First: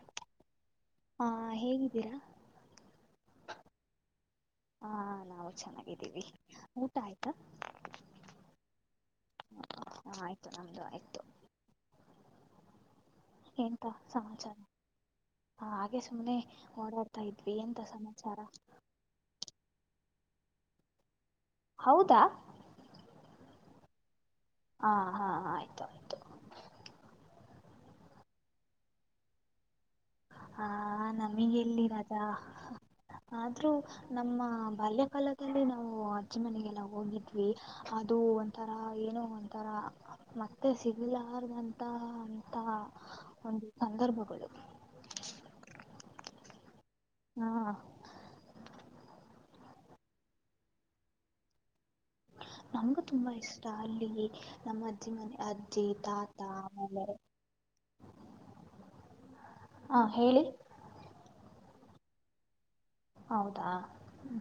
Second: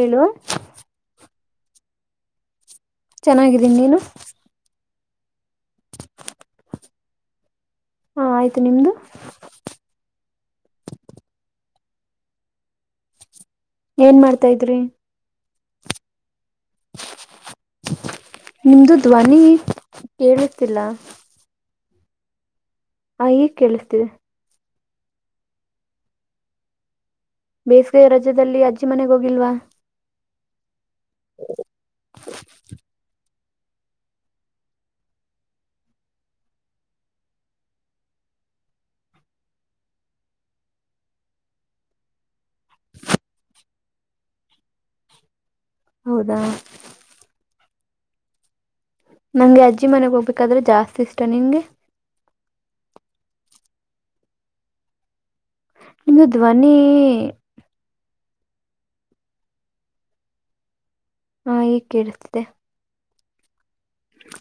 ಏಳು ಹಾ ಹೇಗಿದ್ದೀರಾ ಚೆನ್ನಾಗಿದ್ದೀನಿ ನೀನು ಹಾ ನಾವು ಚೆನ್ನಾಗಿದ್ದೀವಿ ಊಟ ಆಯ್ತಾ ಹಾ ಆಯ್ತು ನಿಮ್ದು ಆಯ್ತು ನಮ್ದು ಆಯ್ತು ಎಂತ ಏನ್ ಮಾಡ್ತಾ ಸಮಾಚಾರ ಇದ್ರಿ ಹಾಗೆ ಸುಮ್ಮನೆ ಓಡಾಡ್ತಾ ಇದ್ವಿ ಎಂತ ಸಮಾಚಾರ ಕತಿಿಲ್ಲ ಹೌದಾ ಹ ಈಗ್ ಕೇಳಿಸ್ತೀಿದೆ ಹಾ ಹಾ ಆಯ್ತು ಆಯ್ತು ಬೇಸಗೆೈಯ ರಜದಲ್ಲಿ ಅಜ್ಜಿ ಮನೆಗ ಹೋಗಿಲ್ವಾ ಹಾ ನಮಗೆ ಎಲ್ಲಿ ರಜಾ ಆದ್ರೂ ನಮ್ಮ ಬಾಲ್ಯಕಾಲದಲ್ಲಿ ನಾವು ಅಜ್ಜಿ ಮನೆಗೆಲ್ಲ ಹೋಗಿದ್ವಿ ಅದು ಒಂಥರ ಏನೋ ಒಂಥರ ಮತ್ತೆ ಸಿಗಲಾರ್ದಂತ ಅಂತ ಒಂದು ಸಂದರ್ಭಗಳು ಹೌದಾ ಹ ನಂಗೆ ಅಜ್ಜಿ ಮನೆಗೆ ಹೋಗ್ಬೇಕಾದ್ರೆ ಜಾಸ್ತಿ ಇಷ್ಟ ನಿಂಗೆ ನಮಗು ತುಂಬಾ ಇಷ್ಟ ಅಲ್ಲಿ ನಮ್ಮ ಅಜ್ಜಿ ಮನೆ ಅಜ್ಜಿ ಚೀತಾ ನಿಮ್ದು ತ ಧ್ವನಿ ಹ ಹೇಳಿ ನಾೇ ಕೇಳತತೆೆ ಹೌದಾ ಹ್ಮ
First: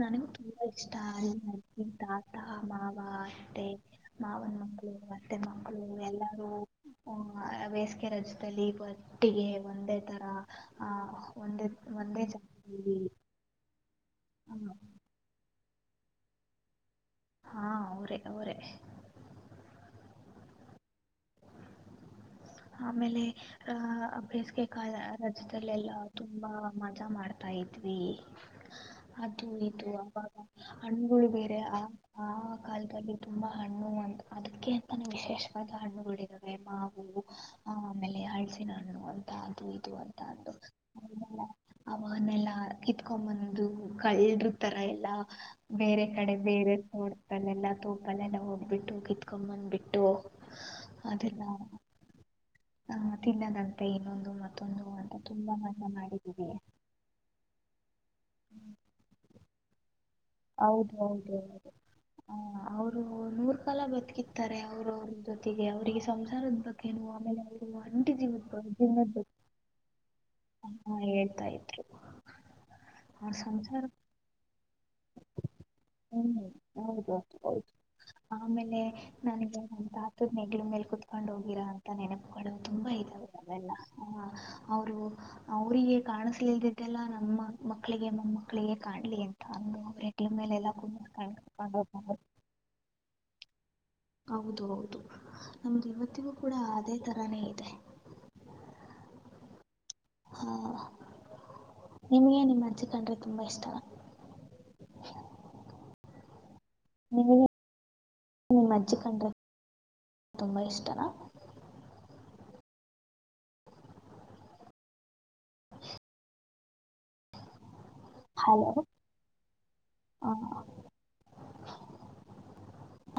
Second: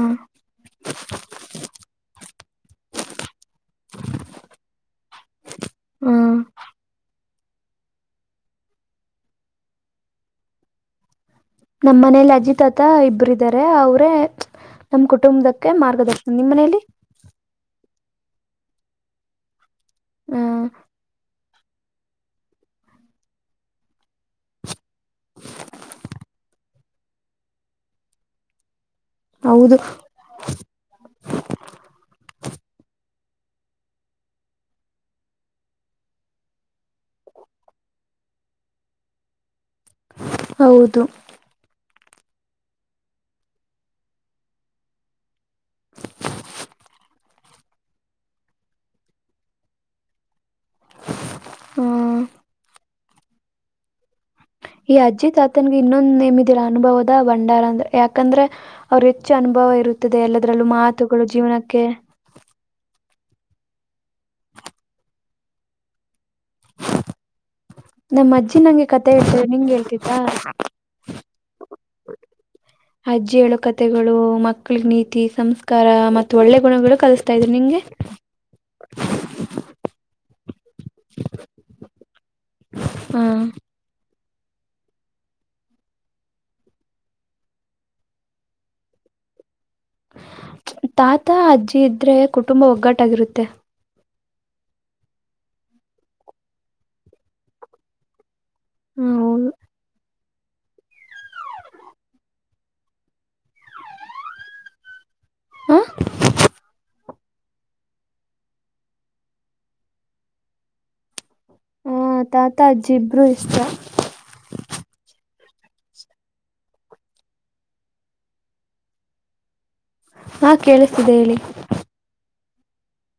ನನಗೂ ತುಂಬಾ ಇಷ್ಟ ಅಲ್ಲಿ ಅಲ್ಲಿ ತಾತ ಮಾವ ಅತ್ತೆ ಮಾವನ ಮಕ್ಕಳು ಮತ್ತೆ ಮಕ್ಕಳು ಹ್ಮ್ ಎಲ್ಲಾರೂ ಬೇಸಿಗೆ ರಜದಲ್ಲಿ ಒಟ್ಟಿಗೆ ಒಂದೇ ತರ ಆಹ ನಮ್ಮ್ ಮನೇಲಿ ಅಜಿತ್ ತ್ತ ಇಬ್ಬರುಿದ್ದಾರೆ ಹೌದು ನಮ್ಮ ಕುಟುಂಬಕ್ಕೆ ಮಾರ್ಗದರ್ಶನ ನಿಮ್ಮ ಮನೆಯಲ್ಲಿ ಹಾ ಅವರೇ ಅವರೇ ಹ ಆಮೇಲೆ ಆ ಬೇಸಗೆ ಕ ರಾಜ್ಯದಲ್ಲೆಲ್ಲಾ ತುಂಬಾ ಮಜಾ ಮಾಡ್ತಾ ಇದ್ವಿ ಅದು ಹೌದು ಇು ಅವಾಗ ಹಣ್ಗಳು ಬೇರೆ ಆ ಕಾಲದಲ್ಲಿ ತುಂಬಾ ಹಣ್ಣು ಅಂತ ಅದಕ್ಕೆ ಅಂತಾನ ವಿಶೇಷವಾದ ಹಣ್ಣುಗಳಿದಾವೆ ಮಾವು ಹ ಆಮೇಲೆ ಅಳ್ಸಿನ ಹಣ್ಣು ಅಂತ ಅದು ಅಂತ ಅಂದು ಹೌದು ಅವನ್ನೆಲ್ಲಾ ಕಿತ್ಕೊಂಡ್ ಬಂದು ಕಳ್ಳರು ತರ ಎಲ್ಲಾ ಬೇರೆ ಕಡೆ ಬೇರೆ ತೋಟಲೆೆಲ್ಲ ತೋಪಲೆೆಲ್ಲ ಹೋಗ್ಬಿಟ್ಟು ಕಿತ್ಕೊಂಬಂದ್ ಬಿಟ್ಟು ಅದೆಲ್ಲ ಹ್ಮ ಹ ತಿನ್ನದಂತೆ ಇನ್ನೊಂದು ಮತ್ತ ಈ ಅಜ್ಜಿತ್ ಆತನ್ಗೆ ಇನ್ನೊಂದ್ ನಿಮ್ಮದಿರ ಅನುಭವದ ಭಂಡಾರ ಅಂದ್ರ ಯಾಕ ಯಾಕಂದ್ರೆ ಅವ್ರ ಹೆಚ್ಚು ಅನುಭವ ಇರುತ್ತೆ ಎಲ್ಲದರಲ್ಲೂ ಹೌದು ಮಾತುಗಳು ಜೀವನಕ್ಕೆ ನೂರ್ ಕಾಲ ಬದುಕಿತಾರೆ ಅವರು ಅವ್ರ ಜೊತೆಗೆ ಅವ್ರರಿಗೆ ಸಂಸಾರದ ಬಗ್ಗೆನು ಆಮೇಲೆ ಅವ ನಮ್ಮ್ ಅಜ್ಜಿ ನಂಗೆ ಕತೆೆ ಹೇಳ್ತ ನಿಂಗಗೆ ಹೇಳ್ತತ್ತ ಬಗ್ಗೆ ಹೇಳ್ತಾ ಇದ್ರು ಆ ಅಜ್ಜಿ ಹೇಳೋ ಸಂಸಾರ ಕತೆೆಗಳು ಮ ಳ ನೀತಿ ಸಂಸ್ಕಾರ ಮತ್ತು ಒಳ್ಳೆ ಗುಣಗಳು ಹೌದು ಕಲಿಸ್ತಾ ಇದ್ರು ಹೌದು ನಿಂಗೆ ತ್ ಮೇಲೆ ಕುತ್ಕೊಂಡ್ ಹೋಗಿರಾ ಅಂತ ನೆನಪುಗಳು ತುಂಬಾ ಹಾ ಇದಾವೆ ಅವೆಲ್ಲ ಹ ಅವರು ಅವ್ರಿಗೆ ಕಾಣಸ್ಲಲ್ದಿದ್ದಲ್ಲ ನಮ್ಮ ಮಕ್ಕಳಿಗೆ ಮಮ್ಮಕ್ಳಿಗೆ ಕಾಣ್ಲಿ ಅಂತ ಅಂದು ಅವ್ರ ಹೆಗ್ಲ ಮೇಲೆಲ್ಲ ತಾತ ಕುಂದ್ರಿಸ್ಕೊಂಡು ಕರ್ಕೊಂಡು ಅಜ್ಜಿ ಇದ್ರೆ ಹೋಗ್ತಾರೆ ಕುಟುಂಬ ಒಗ್ಗಟ್ಟಾಗಿರುತ್ತೆ ಹೌದು ಹೌದು ನಮ್ದ ಇವತ್ತಿಗೂ ಕೂಡ ಅದೇ ತರಾನೇ ಇದೆ ಹ್ಮ ಹೌದು ಹಾ ನಿಮ್ಗೆ ನಿಮ್ಮ ಅಜ್ಜಿ ಕಂಡ್ರೆ ತುಂಬಾ ಇಷ್ಟನಾ ಹೌದು ನೀ ನಿಮಜ್ಜೆ ಕಂಡ್ರೆ ತುಂಬಾ ಇಷ್ಟನಾ ಹಾ ತಾತ ಅಜ್ಜಿ ಇಬ್ರು ಇಷ್ಟ [unintelligible] ಹಲೋ ಹಾ ಕೇಳಿಸ್ತಿದೆ ಹೇಳಿ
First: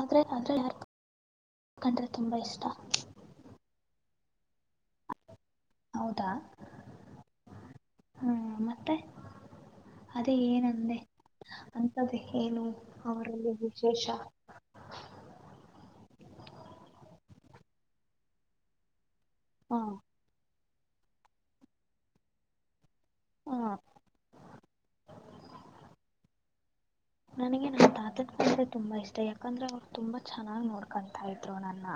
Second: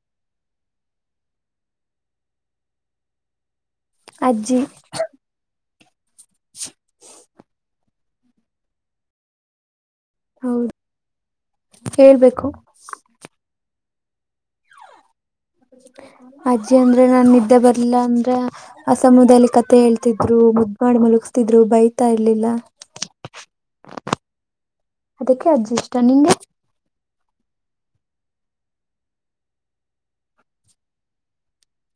ಆದ್ರೆ ಅದ್ರಲ್ಲಿ ಯಾರ ಕಂಡ್ರೆ ತುಂಬಾ ಇಷ್ಟ ಅಜ್ಜಿ ಹೌದಾ ಹ್ಮ್ ಮತ್ತೆ ಅದೇ ಹೌದು ಏನಂದೆ ಅಂತದೆೇ ಹೇಳ್ಬೇಕು ಏನು ಅವರಲ್ಲಿ ಶೇಷ ಅಜ್ಜಿ ಅಂದ್ರೆ ನಾ ನಿದ್ದೆ ಬರ್ಲಿಲ್ಲ ಅಂದ್ರೆ ಸಮುದಾಯದಲ್ಲಿ ಕತೆ ಹಾ ಹೇಳ್ತಿದ್ರು ಮಾಡಿ ಮಲಗ್ಸತಿದ್ರು ಬೈತಾ ಇರ್ಲಿಲ್ಲ ಹ್ಮ ಅದಕ್ಕೆ ಅಜ್ಜಿ ಇಷ್ಟ ನಿಂಗೆ ನನಗೆ ನನ್ನ ತಾತದ ಕಂಡ್ರೆ ತುಂಬಾ ಇಷ್ಟ ಯಾಕಂದ್ರೆ ಅವ್ರು ತುಂಬಾ ಚೆನ್ನಾಗ್ ನೋಡ್ಕೊತಾ ಇದ್ರು ನನ್ನು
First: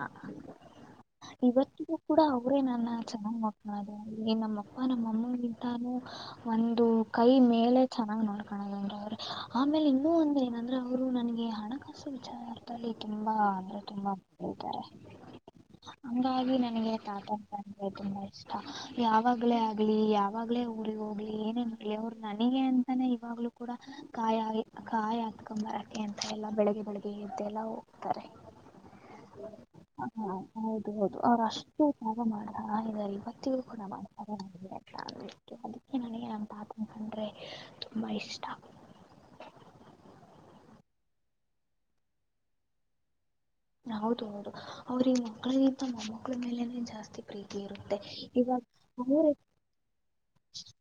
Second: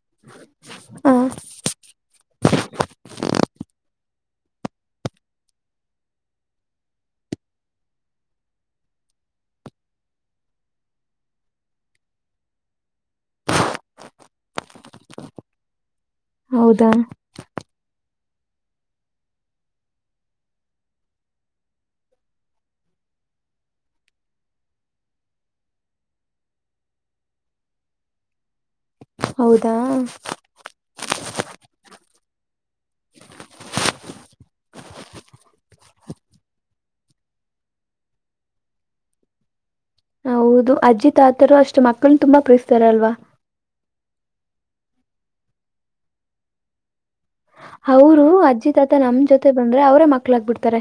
ಹ ಇವತ್ತಿಗೂ ಕೂಡ ಅವ್ರೇ ನನ್ನ ಚೆನ್ನಾಗ್ ಮಾತ ನಮ್ಮ ಅಪ್ಪ ನಮ್ಮಮ್ಮಿಗಿಂತಾನೂ ಒಂದು ಕೈ ಮೇಲೆ ಚೆನ್ನಾಗ್ ನೋಡ್ಕಾಣದಂದ್ರ ಅವ್ರೆ ಆಮೇಲೆ ಇ ಇ ಒಂದ ಏನಂದ್ರೆ ಅವರು ನನ್ಗೆ ಹಣಕಾಸು ವಿಚಾರದಲ್ಲಿ ತುಂಬಾ ಅಂದ್ರೆ [unintelligible] ಹಂಗಾಗಿ ಹೌದಾ ನನಗೆ ತಾತನ್ನ ಕಂಡ್ರೆ ತುಂಬ ಇಷ್ಟ ಯಾವಾಗ್ಲೇ ಆಗ್ಲಿ ಯಾವಾಗ್ಲೇ ಊ್ರಗ್ ಹೋಗ್ಲಿ ಏನೇನ್ ಮಾಡ್ಲಿ ಅವರು ನನಗೆ ಅಂತಾನೇ ಇವಾಗ್ಲೂ ಕೂಡ ಕಾಯ ಕಾಯಿ ಹತ್ಕೊಂಬರಕ್ಕಿ ಅಂತ ಎಲ್ಲಾ ಬೆಳಿಗ್ ಬೆಳಿಗ್ಗೆ ಎದ್ದೆಲ್ಲ ಹೋಗ್ತಾರೆ ಹೌದಾ ಹಾ ಹೌದು ಹೌದು ಅವ್ರ ಅಷ್ಟು ಯ ಮಾಡ ಇವತ್ತಿಗೂ ಕೂಡ ಮಾಡ್ತಾರೆ ಅದಕ್ಕೆ ನನಗೆ ನಮ್ಮ ತಾತ ಅ ಕಂಡ್ರೆ ತುಂಬ ಇಷ್ಟ ಹೌದು ಅಜ್ಜಿ ತಾತರು ಅಷ್ಟು ಮಕ್ಳ ತುಂಬಾ ಪ್ರೀಸ್ತಾರಲ್ವಾ ಹೌದು ಹೌದು ಅವ್ರಿಗೆ ಮಕ್ಕಳಗಿಂತ ಮೊಮ್ಮಕ್ಳ ಮೇಲೆನೆ ಜಾಸ್ತಿ ಪ್ರೀತಿ ಇರುತ್ತೆ ಅವರು ಅಜ್ಜಿ ತಾತ ನಮ್ ಇವಾಗ ಜೊತೆ ಬಂದ್ರೆ ಅವರೇ ಮಕ್ಳಾಗ್ಬಿಡ್ತಾರೆ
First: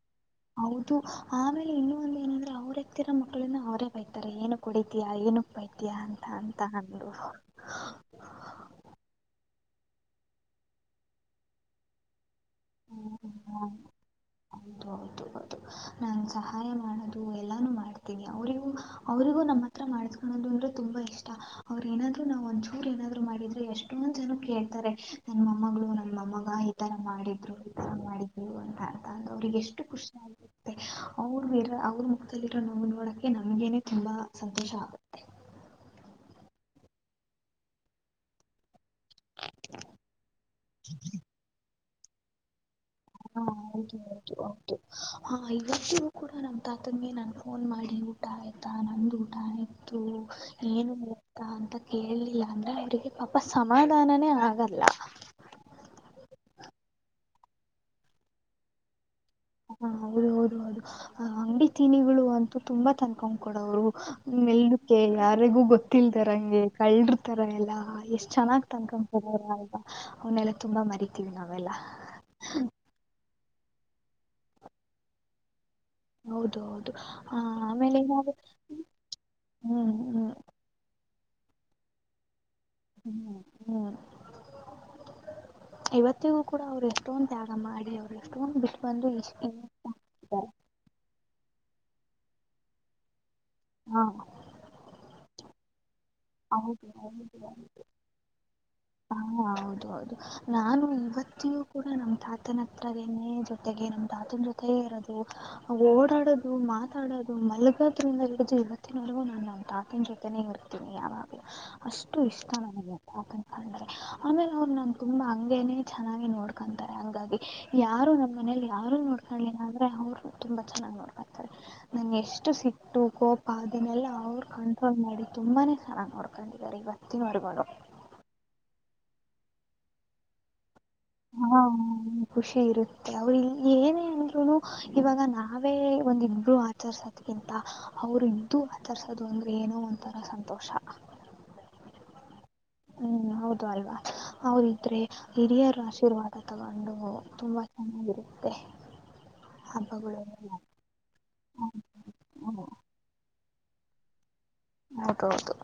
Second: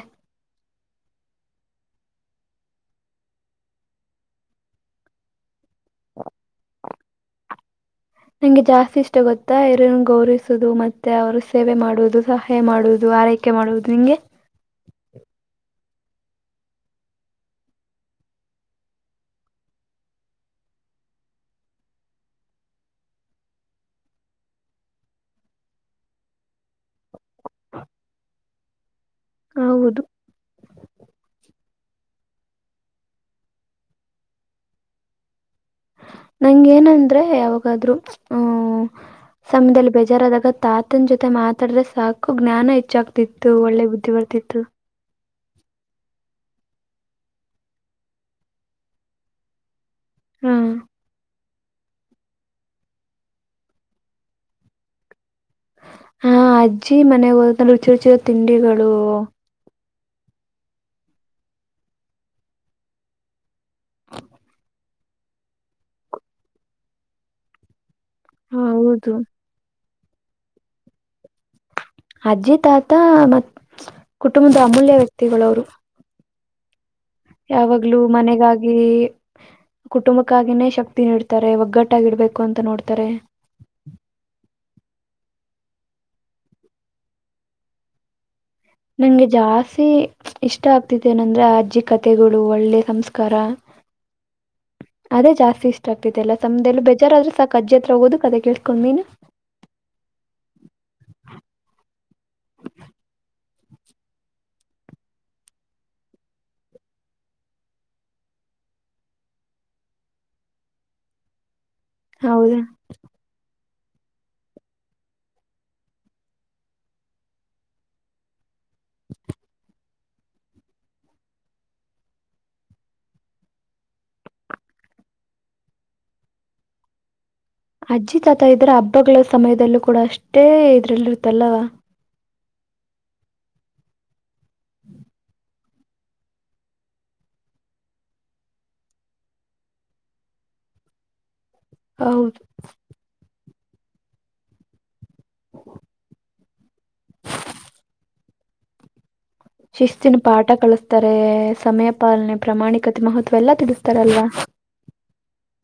ಹೌದು ಆಮೇಲೆ ಇನ್ನು ಒಂದ ಏನಂದ್ರೆ ಅವ್ರತ್ತಿರೋ ಮಕ್ಕಳಿಂದ ಅವರೇ ಬೈತಾರೆ ಏ ಕುಡಿತಿಯಾ ಏನಕ್ ಬೈತಿಯ ಅಂತ ಅಂತ ಅಂದು ನಂಗೆ ಜಾಸ್ತಿ ಇಷ್ಟ ಗೊತ್ತಾ ಇರನ್ನು ಗೌರವಿಸುದು ಮತ್ತೆ ಅವರು ಸೇವೆ ಮಾಡುವುದು ಸಹಾಯ ಮಾಡುವುದು ಆರೈಕೆ ಮಾಡುವುದು ನಿಂಗೆ ಹೌದು ಹೌದು ನಾನು ಸಹಾಯ ಮಾಡೋದು ಎಲ್ಲಾನು ಮಾಡ್ತೀನಿ ಅವರಿಗೂ ಅವರಿಗೂ ನಮ್ಮ ಹತ್ರ ಮಾಡಿಸಿಕೊಳೋದು ಅಂದ್ರೆ ತುಂಬಾ ಇಷ್ಟ ಅವ್ರು ಏನಾದ್ರು ನಾವು ಒಂದಚೂರು ಏನಾದ್ರು ಮಾಡಿದ್ರೆ ಎಷ್ಟೊಂದು ಜನ ಕೇಳ್ತಾರೆ ನಮ್ಮ ಮಮ್ಮಗಳು ನಮ್ಮ ಮಮ್ಮಗ ಈತರ ಮಾಡಿದ್ರು ಈತರ ಮಾಡಿದ್ರು ಅಂತ ಅರ್ಥ ಅ ಅವ್ರಿಗೆ ಎಷ್ಟು ಹೌದು ಖುಷಿ ಆ ಅವರು ಇರೋ ಅವ್ರ ಮುಖದಲ್ಲಿರೋ ನೋವು ನೋಡಕ್ಕೆ ನಮಗೇನೆ ತುಂಬಾ ಸಂತೋಷ ಆಗುತ್ತೆ ಹಿಂಗ ಏನಂದ್ರೆ ಯಾವಾಗಾದ್ರೂ ಆ ಸಮಯದಲ್ಲಿ ಬೇಜಾರ ಆದಾಗ ತಾತನ್ ಜೊತೆ ಮಾತಾಡ್ರೆ ಸಾಕು ಜ್ಞಾನ ಇ ಹಾ ಹೌದು ಹೌದು ಹೌದು ಹಾ ಇವತ್ತಿೂ ಕೂಡ ನಮ ತಾತಂದಿ ನಾನು ಫೋನ್ ಮಾಡಿ ಊಟ ಆಯ್ತಾ ನನ್ನಂದು ಊಟ ಆಯತು ಹಾ ಏನು ಅಂತ ಕೇಳಲಿಲ್ಲ ಅಂದ್ರೆ ಅವವ್ರಿಗೆ ಪಾಪ ಸಮಾಧಾನನೇ ಆಗಲ್ಲ. ಹಾ ಅಜ್ಜಿ ಮನೆಗ್ ಹೋದ್ರು ರುಚಿ ರುಚಿ ತಿಂಡಿಗಳು. ಹಾ ಹೌದು ಹೌದು ಹೌದು ಅಂಗ್ಡಿ ತಿನಿಗಳು ಅಂತೂ ತುಂಬಾ ತನ್ಕೊಂಡ್ ಕೊಡವ್ರು ಮೇಲ್ಲು ಕೆ ಯಾರಿಗೂ ಗೊತ್ತಿಲ್ದೇರಂಗೆ ಕಳ್ಳರ್ತರ ಎಲ್ಲಾ. ಎಷ್ಟ್ ಹ ಚೆನ್ನಾಗ್ ಹೌದು ತನ್ಕೊತದ್ರ ಅಲ್ವಾ. ಅವನ್ನೆಲ್ಲಾ ತುಂಬಾ ಮರಿ ಅಜ್ಜಿ ತಾತ ಮತ್ ಕುಟುಂಬ್ದ ಅಮೂಲ್ಯ ವ್ಯಕ್ತಿಗ್ಳವ್ರು. ಹೌದು. ಆ ಯಾವಾಗ್ಲೂ ಆಮೇಲೆ ನಾವು ಮನೆಗಾಗಿ ಹ್ಮ್ ಹ್ಮ್ ಕುಟುಂಬಕ್ಕಾಗಿನೇ ಶಕ್ತಿ ನೀಡ್ತ ತರೆ ಒಗ್ಗಟ್ಟಾಗಿಡ್ಬೇಕ್ ಹ್ಮ್ ಹ್ಮ್ ಇವತ್ತಿಗೂ ಕೂಡ ಅವ್ರು ಎಷ್ಟೊಂದು ತ್ಯಾಗ ಮಾಡಿ ಅವ್ರೆ. ನಂಗೆ ಜಾಸ್ತಿ ಇಷ್ಟ ಆಗ್ತಿದೆನ್ ಅಂ ಅಂದ್ರೆ ಅಜ್ಜಿ ಕತೆಗಳು ಒಳ್ಳೆ ಸಂಸ್ ಕಾರ ಹಾ ಅದೇ ಜಾಸ್ತಿ ಇಷ್ ಹೌದು ಹ ಹತ್ರ ಹೋಗೋದು ಕತೆ ಕೇಳಿಸ್ಕೊಂಡ್ ನೀನು ಹಾ ಹೌದು ಹೌದು ನಾನು ಇವತ್ತಿಯೂ ಕೂಡ ನಮ್ ತಾತನ ಹತ್ರನೆನೇ ಜೊತ್ ತೆಗೆ ನಮ್ ತಾತನ್ ಜೊತೇ ಇರೋದು ಓಡಾಡೋದು ಮಾತಾಡೋದು ಮಲಗೋದ್ರಿಂದ ಹಿಡ್ದು ಇವತ್ತಿನವಲ್ಗೂ ನಾ ನಮ್ ತಾತನ್ ಜೊತೆನೇ ಇರೋದು. ಏ ಅವಾಗೆ ಅಷ್ಟು ಇಷ್ಟ ಹೌದಾ ನನ್ಗೆ ಆಕ್ ಅ ಆಮೇಲ್ ಅವ್ರ್ ನನ್ಗ್ ತುಂಬಾ ಹಂಗೇನೇ ಚೆನ್ನಾಗಿ ನೋಡ್ಕೊಂತಾರೆ ಹಂಗಾಗಿ ಯಾರು ನಮ್ಮ್ ಮನೇಲಿ ಯಾರು ನೋಡ್ಕೊಂಡಲಿಲ್ಲ ಆದ್ರೆ ಅವ್ರು ತುಂಬಾ ಚೆನ್ನಾಗ್ ನೋಡ್ಕೊತಾರೆ ನಂಗೆ ಎಷ್ಟು ಸಿಟ್ಟು ಕೋಪ ಅದನ್ನೆಲ್ಲ ಅವ್ರ್ ಕಂಟ್ರೋಲ್ ಮಾಡಿ ತುಂಬಾನೇ. ಹ ನೋಡ್ಕೊಂಡಿದರೆ ಇವತ್ತಿನ್ ವರ್ಗು. ಅಜ್ಜಿ ತಾತ ಇದ್ರೆ ಹಬ್ಬಗಳೇ ಸ್ ಸಮಯದಲ್ಲೂ ಕೂಡ ಅಷ್ಟೇ ಇದ್ ಹಾ ಡೆಲ್ಲುತಲ್ಲವಾ. ಖುಷಿ ಇರುತ್ತೆ ಅವ್ರ್ ಇಲ್ಲಿ ಏನೇ ಅಂದ್ರು ಇವಾಗ ನಾವೇ ಒಂದ ಇಬ್ರುೂ ಆಚರ್ಸೋದ್ಕ್ಕಿಂತ ಅವ್ರ್ ಇದ್ದು ಆಚರ್ಸೋದು ಅಂದ್ರೆ ಏನೋ ಒಂಥರ ಸಂತೋಷ. ಹೌದ್. ಹ್ಮ್ ಹೌದು ಅಲ್ವಾ ಅವ್ರ್ ಇದ್ರೆ. ಹಿರಿಯರ್ ಆಶೀರ್ವಾದ ತಗೊಂಡು ತುಂಬಾ ಚೆನ್ನಾಗಿರುತ್ ತ್ತೆ. ಶಿಸ್ತಿನ್ ಪಾಠ ಕಳಸ್ತಾರೆ ಸಮಯ ಪಾಲನೆ ಪ್ರಾಮಾಣಿಕತೆ ಮಹತ್ವ ಎಲ್ಲ ತಿಳ್ಸ ತರಲ್ವಾ. ಹೌದೌದು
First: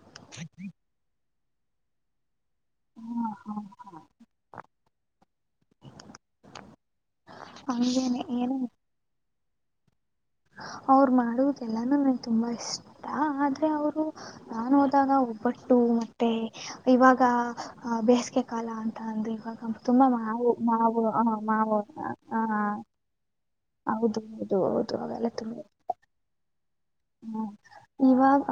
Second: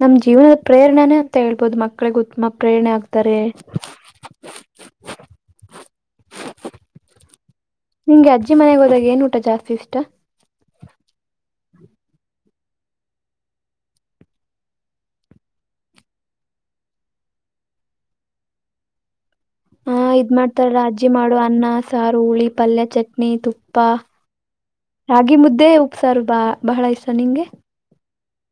ನಮ್ ಜೀವ್ನದ್ ಪ್ರೇರಣ್ನೇ ಮತ್ತೆ ಹೇಳ್ಬೊದು ಮಕ್ಳೆ ಉತ್ ಪ್ರೇರಣೆ ಹಾ ಆಗ್ತಾರೆ ಹಾ ಹಾ ಹಂಗೇನೆ ನಿಂಗ್ ಅಜ್ಜಿ ಏನೇ ಮನೆಗೆ ಹೋದಾಗ ಏನ್ ಊಟ ಟ ಜಾಸ್ತಿ ಇಷ್ಟ. ಅವ್ರು ಮಾಡುವುದೆಲ್ಲಾನೂ ನಂಗ್ ತುಂಬಾ ಇಷ್ಟ ಆದ್ರೆ ಅವ್ರು ನಾನ್ ಹೋದಾಗ ಒಬ್ಬಟ್ಟು ಮತ್ತೆ ಇವಾಗ ಬೇಸ್ಗೆ ಕಾಲ ಅಂತ ಅಂದ್ರೆ. ಹ ಇದ್ ಮಾಡ್ತಾರಲ್ಲ ಅಜ್ಜಿ ಮಾಡೊ ಅನ್ನ ಮಾವು ಸಾರು ಹುಳಿ ಪಲ್ಯ ಚಟ್ನಿ ತುಪ್ ಪ್ಪಾ ಹೌದು ಹೌದು ಹೌದು ಅವೆಲ್ಲ ರಾಗಿ ತುಂಬ ಮುದ್ದೆ ಉಪ್ಸಾರು ಬಾ. ಬಹಳ ಇಷ್ಟ ನಿಂಗೆ.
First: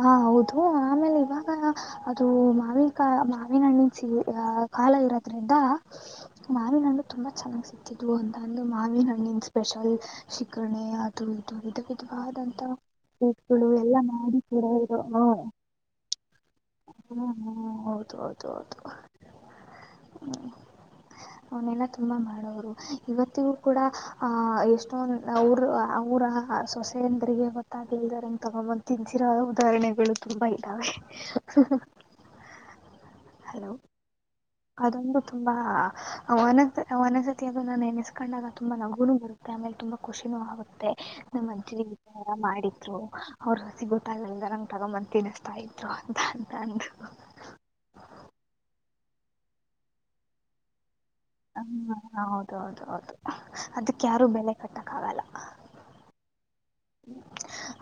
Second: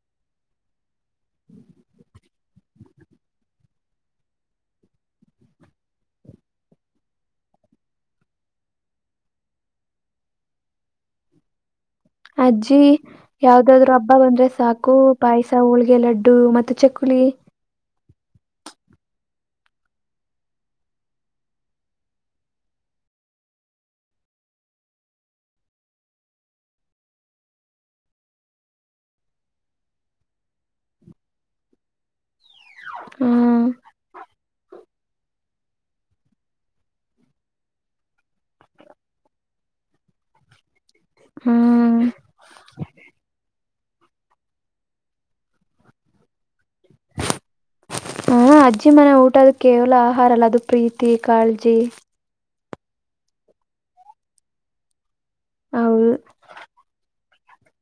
ಹಾ ಹೌದು. ಆಮೇಲ್ ಇವಾಗನ. ಅದು ಮಾವಿನ ಕಾಯ್ ಮಾವಿನ್ ಹಣ್ಣಿನ ಸಿ ಕಾಲ ಇರೋದ್ರಿಂದ ಮಾವಿನ್ ಹಣ್ಣು ತುಂಬಾ ಚೆನ್ನಾಗ್ ಸಿಕ್ಕತಿತು ಅಂತಂದು ಮಾವಿನ ಹಣ್ಣಿನ್ ಸ್ಪೆಷಲ್ ಶಿಕರ್ಣಿ ಅದು ಇದು. ಅದಂತ ಅಜ್ಜಿ ಯಾವ್ದಾದ್ರು ಹಬ್ಬ ಬಂದ್ರೆ ಸಾಕು ಪಾಯ್ಸ ಹ್ಮ ಹೊಳ್ಗೆ ಲಡ್ಡು ಮತ್ತೆ ಚಕ್ಕುಲಿ. ಹೌದು ಹೌದು ಹೌದು ಅವ್ನೆಲ್ಲ ತುಂಬಾ ಮಾಡೋರು ಇವತ್ತಿಗೂ ಕೂಡ ಅಹ ಎಷ್ಟೊಂದ್ ಅವ್ರು ಅವ್ರ ಸೊಸೆ ಅಂದ್ರಿಗೆ ಮತ್ ಗೊತ್ತಾಗಿಲ್ದೇರಂಗ್ ತಗೊಂಬ್ ತಿನ್ಸಿರೋ ಉದಾಹರಣೆಗಳು ತುಂಬಾ ಇದ್ದಾವೆ ಹಃ ಹ ತಾತ್ ಹ್ಮ ಅದೊಂದು ತುಂಬಾ ವನಸ ವನಸತಿ ಅದನ್ನ ನೆನೆಸ್ಕೊಂಡಾಗ ತುಂಬಾ ನಗುನು ಬರುತ್ತೆ ಆಮೇಲೆ ತುಂಬಾ ಖುಷಿನೂ ಆಗುತ್ತೆ ನಮ್ಮ ಅಜ್ಜಿ ಹ್ಮ್ ಇತರ ಎಲ್ಲ ಮಾಡಿದ್ರು ಅವರು ಹಸಿವ ಗೊತ್ತಾಂಗಗಿಲ್ಲ ನಂಗ ತಗೊಂಬ ತಿನಿಸ್ತಾ ಇದ್ರು ಅಂತ ಅಂತ ಅಂದು. ಹ ಅಜ್ಜಿ ಮನೆ ಊಟ ಅದು ಕೇವ್ಲ ಆಹಾರ ಅಲ್ಲ ಅದು ಪ್ರೀತ್ ತಿ ಕಾಳ್ಜಿ. ಹ್ಮ್ ಹೌದು ಹೌದು ಹೌದು ಅದಕ್ ಯಾರು ಬೆಲೆ ಕಟ್ಟಕ್ಕ ಆಗಲ್ಲ. ಹೌದ್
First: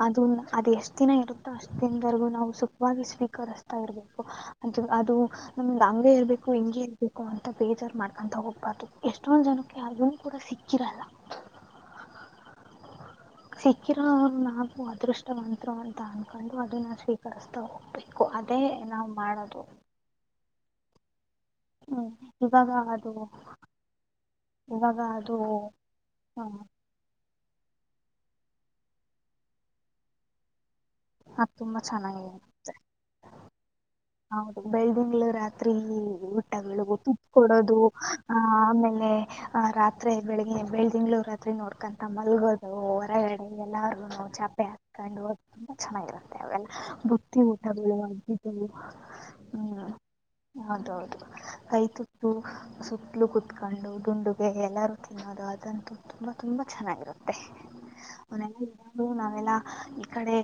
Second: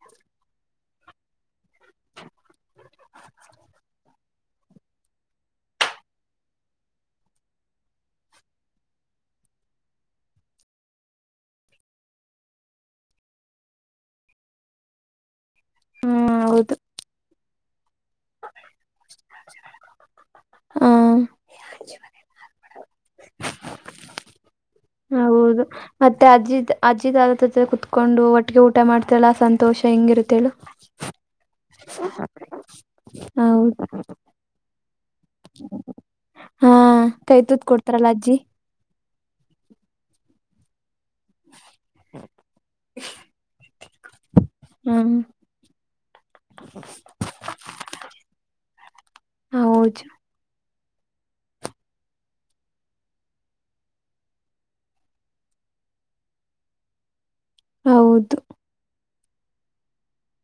ಅದು ಅದೆಷ್ಟ್ ದಿನ ಇರುತ್ತೋ ಅಷ್ಟ್ ದಿನದವರ್ಗು ನಾವು ಸುಖವಾಗಿ ಸ್ವೀಕರಿಸ್ತಾ ಇರ್ಬೇಕು ಅದು ಅದು ನಮ್ದ ಹಂಗೆ ಇರ್ಬೇಕು ಹಿಂಗೆ ಇರ್ಬೇಕು ಅಂತ ಬೇಜಾರ್ ಮಾಡ್ಕೊಂತ ಹೋಗ್ಬಾರ್ದು ಎಷ್ಟೊಂದ್ ಜನುಕ್ಕೆ ಅದುನು ಕೂಡ ಸಿಕ್ಕಿರಲ್ಲ. ಸಿಕ್ಕಿರೊರ್ ನಾವು ಅದೃಷ್ಟವಂ ದ್ರು ಹ್ಮ್ ಅನ್ಕೊಂಡು ಹೌದು ಅದನ್ನ ಸ್ವೀಕರಿಸ್ ತೊ ಹೋಗ್ಬೇಕು ಅದ್ ಅದೇ ನಾವ್ ಮಾಡದು. ಹಾ ಹ್ಮ್ ಇವಾಗ ಅದು. ಇವಾಗ ಅದು ಹೌದು ಮತ್ತೆ ಹ್ಮ್ ಅಜ್ಜಿದ್ ಅಜ್ಜಿ ಆದದ್. ದು ಕುತ್ಕೊಂಡು ಒಟ್ಟಗೆ ಊಟ ಮಾಡ್ತಿವಲ್ಲಾ ಆ ಸಂತೋಷ ಹೆಂಗಿರುತ್ತೇಳು. ಅದ್ ತುಂಬಾ ಚೆನ್ನಾಗಿರುತ್ತೆ. ಹೌದು ಹೌದು ಬೆಳ್ದಿಂಗ್ಳು ರಾತ್ರಿ ಹಾ ಊಟಗಳು ತುತ್ ಕೈ ಕೊಡೋದು ಕೊಡ್ತಾರಲ್ಲ ಅಜ್ಜಿ ಆ ಆಮೇಲೆ ಆ ರಾತ್ರೆ ಬೆಳಗ್ಗೆ ಬೆಳ್ ಳ್ದಿಂಗ್ಲು ರಾತ್ರಿ ನೋಡ್ಕೊಂತ ಮಲ್ಗೋದು ಹೊರಡೆ ಎಲ್ಲಾರು. ರುನೋ ಚಾಪ್ ಪ್ಪೆ ಹ್ಮ್ ಹಾಕೊಂಡು ಹ ತುಂಬಾ ಚೆನ್ನಾಗಿರುತ್ತೆ ಅವೆಲ್ಲ ಬುತ್ತಿ ಊಟಗುಳು. [unintelligible] ಹೌದು ಹೌದ ಹೌದು ಕೈ ತುತ್ತೂ ಸುತ್ತಲು ಕುೂತ್ಕೊಂಡು ದುಂಡುಗೆ ಎಲ್ಲಾರೂ ತಿನ್ನೋದು ಅದಂತೂ ತುಂಬಾ ತುಂಬಾ ಚೆನ್ನಾಗಿರುತ್ತೆ. ಹೌದು ಹನ [unintelligible] [inaudible] ಇಂದು ನಾವೆಲ್ಲಾ ಈ ಕಡೆ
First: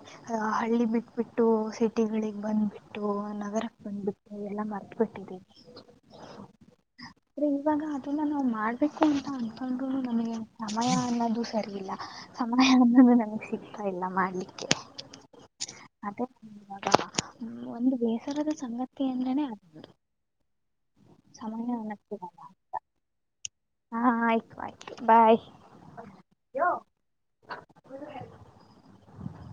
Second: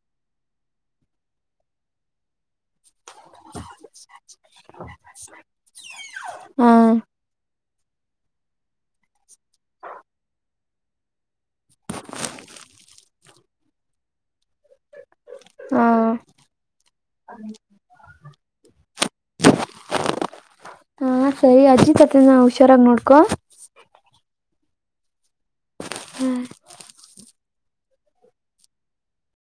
ಹಳ್ಳಿ ಬಿಟ್ಬಿಟ್ಟು ಸಿಟಿಗಳಿಗೆ ಬಂದ್ಬಿಟ್ಟ ಬಿಟ್ಟು [unintelligible] ನಗರಕ್ಕೆ ಬಂದ್ಬಿಟ್ಟು ಎಲ್ಲ ಮರ್ತ ಬಿಟ್ಟಿದಿವಿ [inaudible] ಹಾ ಇವಾಗ ಅದನ್ನ ನಾವು ಮಾಡ್ಬೇಕು ಅಂತ ಅನ್ಕೊಂಡ್ರುನು ನನಗೆ ಸಮಯ ಅನ್ನೋದು ಸರಿ ಇಲ್ಲ ಸಮಯ ಅನ್ನೋದು ನನಗ್ ಸಿಗ್ತಾ ಇಲ್ಲಾ ಮಾಡಲಿ ಹಾ ಅದೇ [unintelligible] ಒಂದು ಬೇಸರದ ಸಂಗತಿ ಅಂದ್ರನೇ ಅದು ಹಾ [inaudible] ಸರಿ ಸಮಯ ಅಜ್ಜಿ ಅನ್ತಿ ತಾತನ ಹುಷಾರಾಗಿ ನೋಡ್ಕೊ [unintelligible] ಒಕ [inaudible] [unintelligible] ಬಾಯ ಹ್ಮ್ ಹ [unintelligible]